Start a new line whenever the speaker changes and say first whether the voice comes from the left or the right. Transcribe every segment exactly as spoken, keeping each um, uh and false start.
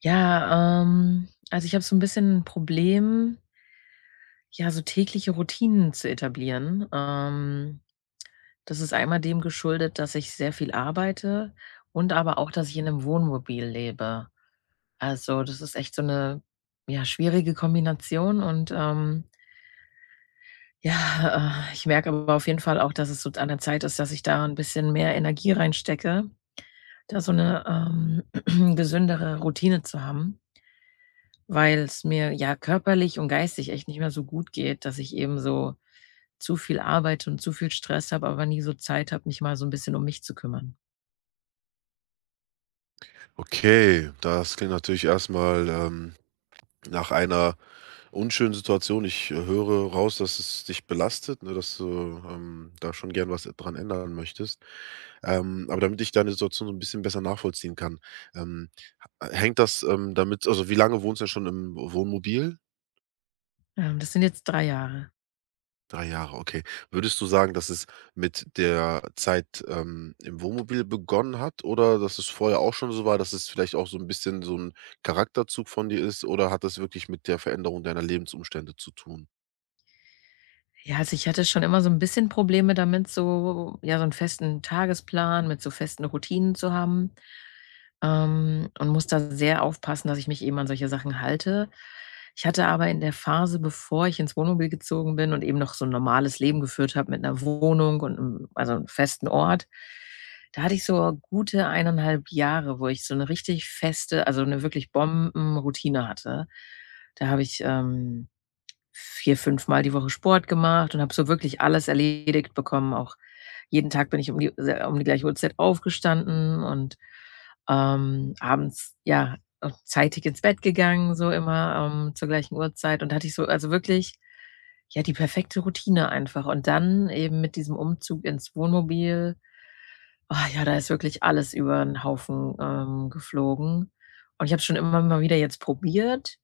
left: Ja, ähm, also ich habe so ein bisschen 'n Problem, ja, so tägliche Routinen zu etablieren. Ähm, das ist einmal dem geschuldet, dass ich sehr viel arbeite und aber auch, dass ich in einem Wohnmobil lebe. Also, das ist echt so eine ja, schwierige Kombination und, ähm, ja, äh, ich merke aber auf jeden Fall auch, dass es so an der Zeit ist, dass ich da ein bisschen mehr Energie reinstecke, da so eine ähm, gesündere Routine zu haben, weil es mir, ja, körperlich und geistig echt nicht mehr so gut geht, dass ich eben so zu viel arbeite und zu viel Stress habe, aber nie so Zeit habe, mich mal so ein bisschen um mich zu kümmern.
right: Okay, das klingt natürlich erstmal ähm, nach einer unschönen Situation. Ich, äh, höre raus, dass es dich belastet, ne, dass du, ähm, da schon gern was dran ändern möchtest. Ähm, aber damit ich deine Situation so ein bisschen besser nachvollziehen kann, ähm, h hängt das, ähm, damit also, wie lange wohnst du denn schon im Wohnmobil?
left: Ähm, das sind jetzt drei Jahre.
right: Drei Jahre, okay. Würdest du sagen, dass es mit der Zeit, ähm, im Wohnmobil begonnen hat oder dass es vorher auch schon so war, dass es vielleicht auch so ein bisschen so ein Charakterzug von dir ist oder hat das wirklich mit der Veränderung deiner Lebensumstände zu tun?
left: Ja, also, ich hatte schon immer so ein bisschen Probleme damit, so ja, so einen festen Tagesplan mit so festen Routinen zu haben. Ähm, und muss da sehr aufpassen, dass ich mich eben an solche Sachen halte. Ich hatte aber in der Phase, bevor ich ins Wohnmobil gezogen bin und eben noch so 'n normales Leben geführt habe mit einer Wohnung und 'nem also einem festen Ort, da hatte ich so gute eineinhalb Jahre, wo ich so eine richtig feste, also eine wirklich Bombenroutine hatte. Da habe ich, ähm vier, fünfmal die Woche Sport gemacht und habe so wirklich alles erledigt bekommen. Auch jeden Tag bin ich um die se um die gleiche Uhrzeit aufgestanden und, ähm, abends, ja, auch zeitig ins Bett gegangen, so immer, ähm, zur gleichen Uhrzeit. Und hatte ich so also wirklich, ja, die perfekte Routine einfach. Und dann eben mit diesem Umzug ins Wohnmobil, oh ja, da ist wirklich alles über den Haufen, ähm, geflogen. Und ich habe schon immer mal wieder jetzt probiert,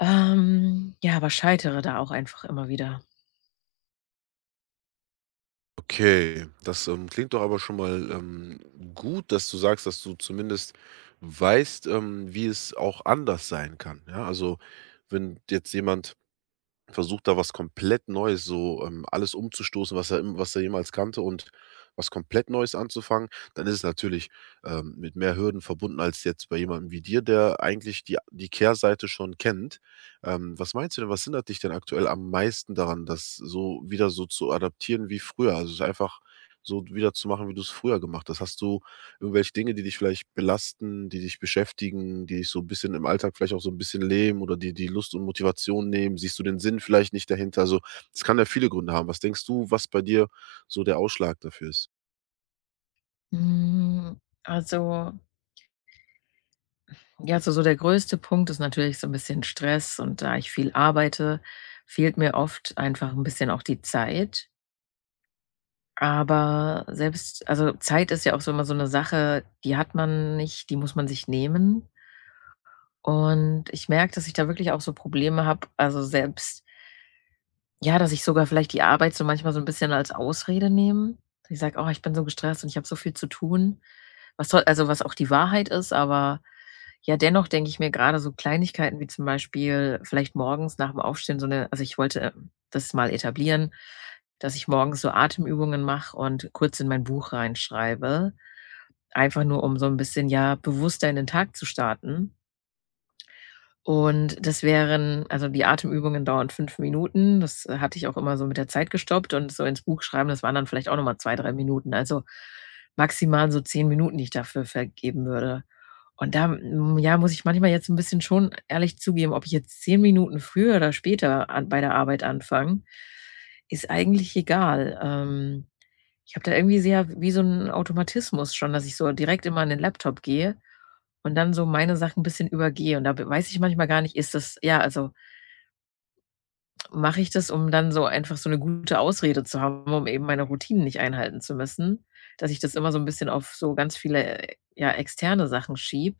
left: ähm, ja, aber scheitere da auch einfach immer wieder.
right: Okay, das, ähm, klingt doch aber schon mal, ähm, gut, dass du sagst, dass du zumindest weißt, ähm, wie es auch anders sein kann, ja? Also, wenn jetzt jemand versucht da was komplett Neues, so, ähm, alles umzustoßen, was er im was er jemals kannte und was komplett Neues anzufangen, dann ist es natürlich, ähm, mit mehr Hürden verbunden als jetzt bei jemandem wie dir, der eigentlich die die Kehrseite schon kennt. Ähm, was meinst du denn, was hindert dich denn aktuell am meisten daran, das so wieder so zu adaptieren wie früher? Also, es einfach so wieder zu machen, wie du es früher gemacht hast? Hast du irgendwelche Dinge, die dich vielleicht belasten, die dich beschäftigen, die dich so ein bisschen im Alltag vielleicht auch so ein bisschen lähmen oder die die Lust und Motivation nehmen? Siehst du den Sinn vielleicht nicht dahinter? Also, es kann ja viele Gründe haben. Was denkst du, was bei dir so der Ausschlag dafür ist?
left: Hm, also, ja, so so der größte Punkt ist natürlich so ein bisschen Stress, und da ich viel arbeite, fehlt mir oft einfach ein bisschen auch die Zeit. Aber selbst, also, Zeit ist ja auch so immer so eine Sache, die hat man nicht, die muss man sich nehmen. Und ich merke, dass ich da wirklich auch so Probleme habe, also selbst. Ja, dass ich sogar vielleicht die Arbeit so manchmal so 'n bisschen als Ausrede nehme. Ich sage: „Oh, ich bin so gestresst und ich habe so viel zu tun.“ Was soll, also was auch die Wahrheit ist, aber ja, dennoch denke ich mir grade so Kleinigkeiten wie zum Beispiel vielleicht morgens nach'm Aufstehen so 'ne, also, ich wollte äh, das mal etablieren, dass ich morgens so Atemübungen mache und kurz in mein Buch reinschreibe. Einfach nur, um so 'n bisschen, ja, bewusster in den Tag zu starten. Und das wären, also die Atemübungen dauern fünf Minuten. Das äh, hatte ich auch immer so mit der Zeit gestoppt, und so ins Buch schreiben, das waren dann vielleicht auch noch mal zwei, drei Minuten. Also, maximal so zehn Minuten, die ich dafür vergeben würde. Und da, hm, ja, muss ich manchmal jetzt ein bisschen schon ehrlich zugeben, ob ich jetzt zehn Minuten früher oder später an bei der Arbeit anfange, ist eigentlich egal. Ähm, ich habe da irgendwie sehr wie so einen Automatismus schon, dass ich so direkt immer an den Laptop gehe und dann so meine Sachen ein bisschen übergehe. Und da b weiß ich manchmal gar nicht, ist das ja, also mache ich das, um dann so einfach so eine gute Ausrede zu haben, um eben meine Routinen nicht einhalten zu müssen, dass ich das immer so ein bisschen auf so ganz viele, äh, ja, externe Sachen schiebe.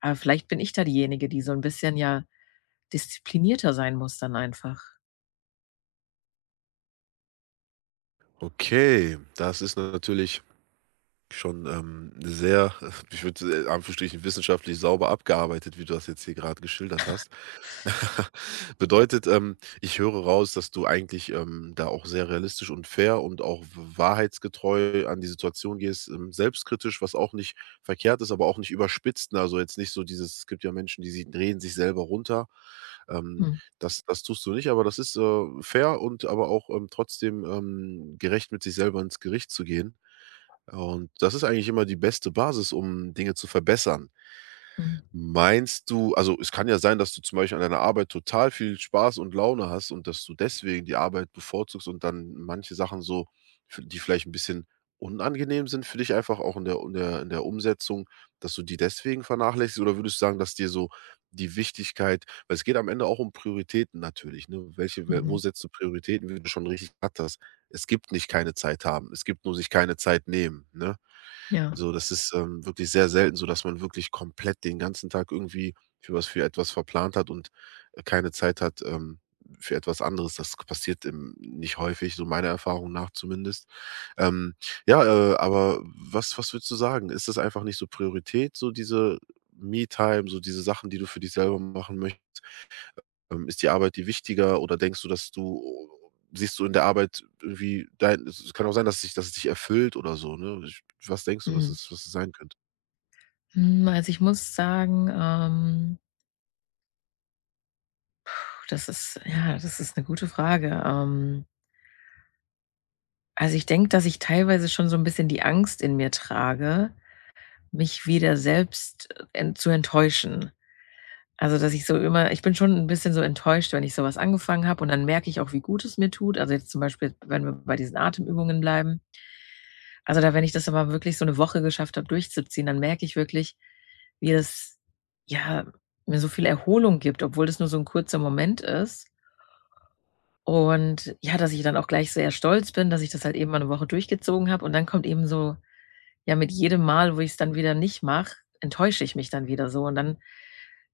left: Aber vielleicht bin ich da diejenige, die so ein bisschen, ja, disziplinierter sein muss dann einfach.
right: Okay, das ist natürlich schon, ähm, sehr, ich würde in Anführungsstrichen wissenschaftlich sauber abgearbeitet, wie du das jetzt hier gerade geschildert hast. Bedeutet, ähm, ich höre raus, dass du eigentlich, ähm, da auch sehr realistisch und fair und auch wahrheitsgetreu an die Situation gehst, ähm, selbstkritisch, was auch nicht verkehrt ist, aber auch nicht überspitzt, ne? Also, jetzt nicht so dieses, es gibt ja Menschen, die sie drehen sich selber runter. Ähm,
left: Mhm,
right: das das tust du nicht, aber das ist, äh, fair und aber auch, ähm, trotzdem, ähm, gerecht mit sich selber ins Gericht zu gehen. Und das ist eigentlich immer die beste Basis, um Dinge zu verbessern.
left: mhm,
right: Meinst du also, es kann ja sein, dass du zum Beispiel an deiner Arbeit total viel Spaß und Laune hast und dass du deswegen die Arbeit bevorzugst und dann manche Sachen so, f die vielleicht ein bisschen unangenehm sind für dich, einfach auch in der in der in der Umsetzung, dass du die deswegen vernachlässigst? Oder würdest du sagen, dass dir so die Wichtigkeit, weil es geht am Ende auch um Prioritäten natürlich, ne? Welche we wo
left: mhm,
right: setzt du Prioritäten, wie du schon richtig gesagt hast. Es gibt nicht keine Zeit haben, es gibt nur sich keine Zeit nehmen, ne?
left: ja,
right: So, das ist, ähm, wirklich sehr selten so, dass man wirklich komplett den ganzen Tag irgendwie für was für etwas verplant hat und, äh, keine Zeit hat, ähm, für etwas anderes. Das passiert, ähm, nicht häufig, so meiner Erfahrung nach zumindest. Ähm, ja, äh, aber was was würdest du sagen? Ist das einfach nicht so Priorität, so diese Me-Time, so diese Sachen, die du für dich selber machen möchtest? Ähm, ist die Arbeit dir wichtiger oder denkst du, dass du siehst du in der Arbeit irgendwie dein es kann auch sein, dass dich dass es dich erfüllt oder so, ne? Ich was denkst du, was
left: mhm.
right: es was es sein könnte?
left: Hm, also, ich muss sagen, ähm, puh, das ist ja, das ist eine gute Frage. Ähm Also, ich denke, dass ich teilweise schon so ein bisschen die Angst in mir trage, mich wieder selbst en zu enttäuschen. Also, dass ich so immer, ich bin schon ein bisschen so enttäuscht, wenn ich so was angefangen habe, und dann merke ich auch, wie gut es mir tut. Also, jetzt zum Beispiel, wenn wir bei diesen Atemübungen bleiben. Also, da wenn ich das aber wirklich so eine Woche geschafft habe, durchzuziehen, dann merke ich wirklich, wie das, ja, mir so viel Erholung gibt, obwohl das nur so ein kurzer Moment ist. Und ja, dass ich dann auch gleich sehr stolz bin, dass ich das halt eben mal 'ne Woche durchgezogen habe, und dann kommt eben so. Ja, mit jedem Mal, wo ich es dann wieder nicht mache, enttäusche ich mich dann wieder so, und dann,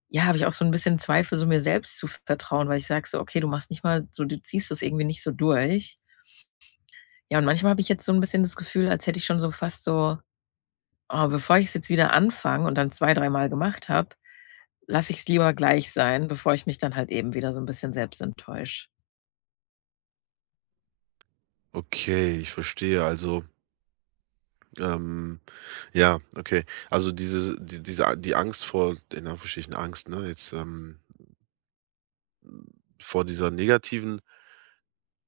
left: ja, habe ich auch so ein bisschen Zweifel, so mir selbst zu vertrauen, weil ich sage so: „Okay, du machst nicht mal so, du ziehst das irgendwie nicht so durch.“ Ja, und manchmal habe ich jetzt so ein bisschen das Gefühl, als hätte ich schon so fast so: „Oh, bevor ich's jetzt wieder anfange und dann zwei, dreimal gemacht habe, lasse ich es lieber gleich sein, bevor ich mich dann halt eben wieder so ein bisschen selbst enttäusche.“
right: Okay, ich verstehe. Also, ähm, ja, okay. Also diese die diese A- die Angst vor, in Anführungsstrichen Angst, ne, jetzt, ähm, vor dieser negativen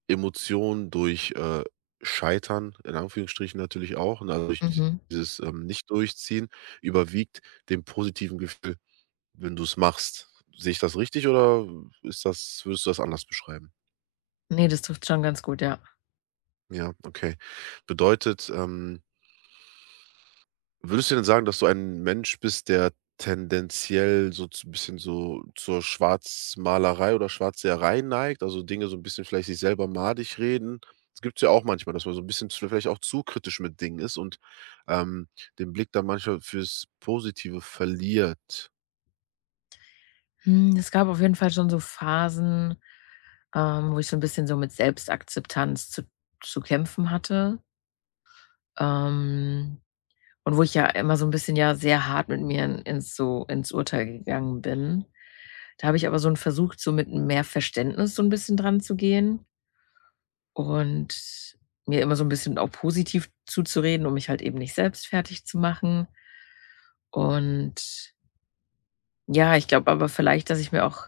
right: Emotion durch, äh, Scheitern, in Anführungsstrichen natürlich auch, ne, also durch
left: Mhm.
right: dieses, ähm, Nicht-Durchziehen überwiegt dem positiven Gefühl. Wenn du es machst. Sehe ich das richtig oder ist das würdest du das anders beschreiben?
left: Ne, das trifft schon ganz gut, ja.
right: Ja, okay. Bedeutet, ähm, würdest du denn sagen, dass du ein Mensch bist, der tendenziell so ein bisschen so zur Schwarzmalerei oder Schwarzseherei neigt, also Dinge so ein bisschen vielleicht sich selber madig reden? Es gibt's ja auch manchmal, dass man so ein bisschen zu, vielleicht auch zu kritisch mit Dingen ist und, ähm, den Blick dann manchmal fürs Positive verliert.
left: Hm, es gab auf jeden Fall schon so Phasen, ähm, wo ich so ein bisschen so mit Selbstakzeptanz zu zu kämpfen hatte, ähm, und wo ich ja immer so ein bisschen, ja, sehr hart mit mir in ins so ins Urteil gegangen bin. Da habe ich aber so einen Versuch so mit mehr Verständnis so ein bisschen dran zu gehen und mir immer so ein bisschen auch positiv zuzureden, um mich halt eben nicht selbst fertig zu machen. Und ja, ich glaube aber vielleicht, dass ich mir auch.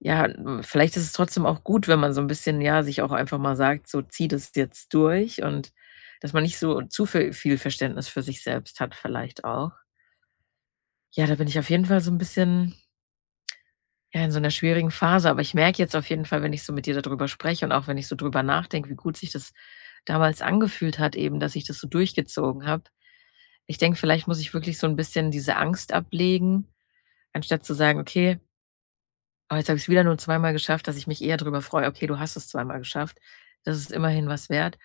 left: Ja, hm, vielleicht ist es trotzdem auch gut, wenn man so ein bisschen, ja, sich auch einfach mal sagt: „So, zieh das jetzt durch“, und dass man nicht so zu vi viel Verständnis für sich selbst hat vielleicht auch. Ja, da bin ich auf jeden Fall so ein bisschen, ja, in so einer schwierigen Phase, aber ich merke jetzt auf jeden Fall, wenn ich so mit dir darüber spreche und auch wenn ich so drüber nachdenke, wie gut sich das damals angefühlt hat eben, dass ich das so durchgezogen habe. Ich denke, vielleicht muss ich wirklich so ein bisschen diese Angst ablegen, anstatt zu sagen: „Okay.“ Aber jetzt habe ich es wieder nur zweimal geschafft, dass ich mich eher darüber freue: „Okay, du hast es zweimal geschafft. Das ist immerhin was wert.“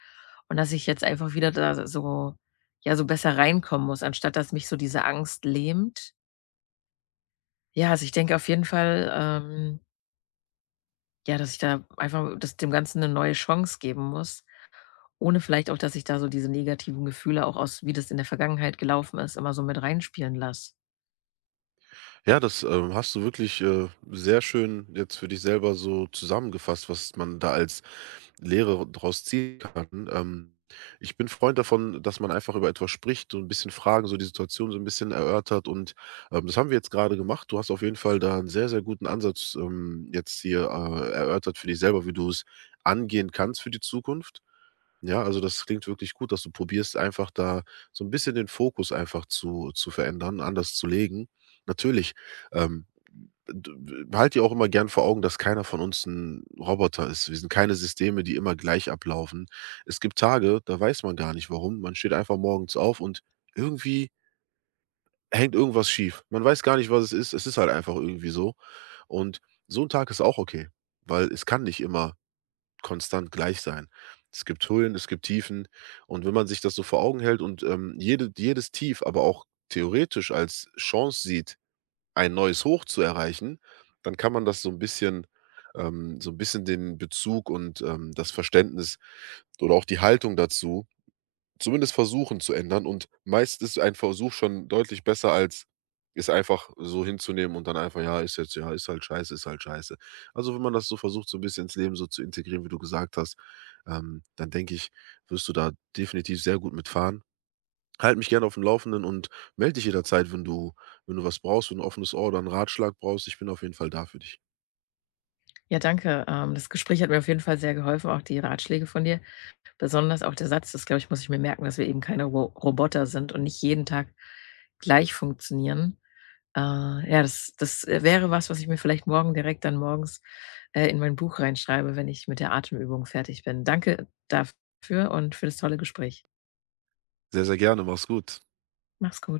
left: Und dass ich jetzt einfach wieder da so, ja, so besser reinkommen muss, anstatt dass mich so diese Angst lähmt. Ja, also, ich denke auf jeden Fall, ähm, ja, dass ich da einfach, dass dem Ganzen eine neue Chance geben muss, ohne vielleicht auch, dass ich da so diese negativen Gefühle auch aus, wie das in der Vergangenheit gelaufen ist, immer so mit reinspielen lasse.
right: Ja, das, ähm, hast du wirklich, äh, sehr schön jetzt für dich selber so zusammengefasst, was man da als Lehre draus ziehen kann. Ähm, ich bin Freund davon, dass man einfach über etwas spricht, so ein bisschen Fragen, so die Situation so ein bisschen erörtert und, ähm, das haben wir jetzt gerade gemacht. Du hast auf jeden Fall da einen sehr, sehr guten Ansatz, ähm, jetzt hier, äh, erörtert für dich selber, wie du es angehen kannst für die Zukunft. Ja, also das klingt wirklich gut, dass du probierst, einfach da so ein bisschen den Fokus einfach zu zu verändern, anders zu legen. Natürlich, ähm, d w halt dir auch immer gern vor Augen, dass keiner von uns ein Roboter ist. Wir sind keine Systeme, die immer gleich ablaufen. Es gibt Tage, da weiß man gar nicht warum. Man steht einfach morgens auf und irgendwie hängt irgendwas schief. Man weiß gar nicht, was es ist. Es ist halt einfach irgendwie so. Und so ein Tag ist auch okay, weil es kann nicht immer konstant gleich sein. Es gibt Höhen, es gibt Tiefen. Und wenn man sich das so vor Augen hält und, ähm, jede jedes Tief aber auch theoretisch als Chance sieht, ein neues Hoch zu erreichen, dann kann man das so ein bisschen ähm, so ein bisschen den Bezug und, ähm, das Verständnis oder auch die Haltung dazu zumindest versuchen zu ändern, und meist ist ein Versuch schon deutlich besser als es einfach so hinzunehmen und dann einfach: „Ja, ist jetzt, ja, ist halt scheiße, ist halt scheiße.“ Also, wenn man das so versucht, so ein bisschen ins Leben so zu integrieren, wie du gesagt hast, ähm, dann denke ich, wirst du da definitiv sehr gut mitfahren. Fahren. Halte mich gerne auf dem Laufenden und melde dich jederzeit, wenn du wenn du was brauchst, wenn du 'n offenes Ohr oder einen Ratschlag brauchst. Ich bin auf jeden Fall da für dich.
left: Ja, danke. Ähm, das Gespräch hat mir auf jeden Fall sehr geholfen, auch die Ratschläge von dir. Besonders auch der Satz, das glaube ich, muss ich mir merken, dass wir eben keine Ro Roboter sind und nicht jeden Tag gleich funktionieren. Äh, ja, das das, äh, wäre was, was ich mir vielleicht morgen direkt dann morgens, äh, in mein Buch reinschreibe, wenn ich mit der Atemübung fertig bin. Danke dafür und für das tolle Gespräch.
right: Sehr, sehr gerne. Mach's gut.
left: Mach's gut.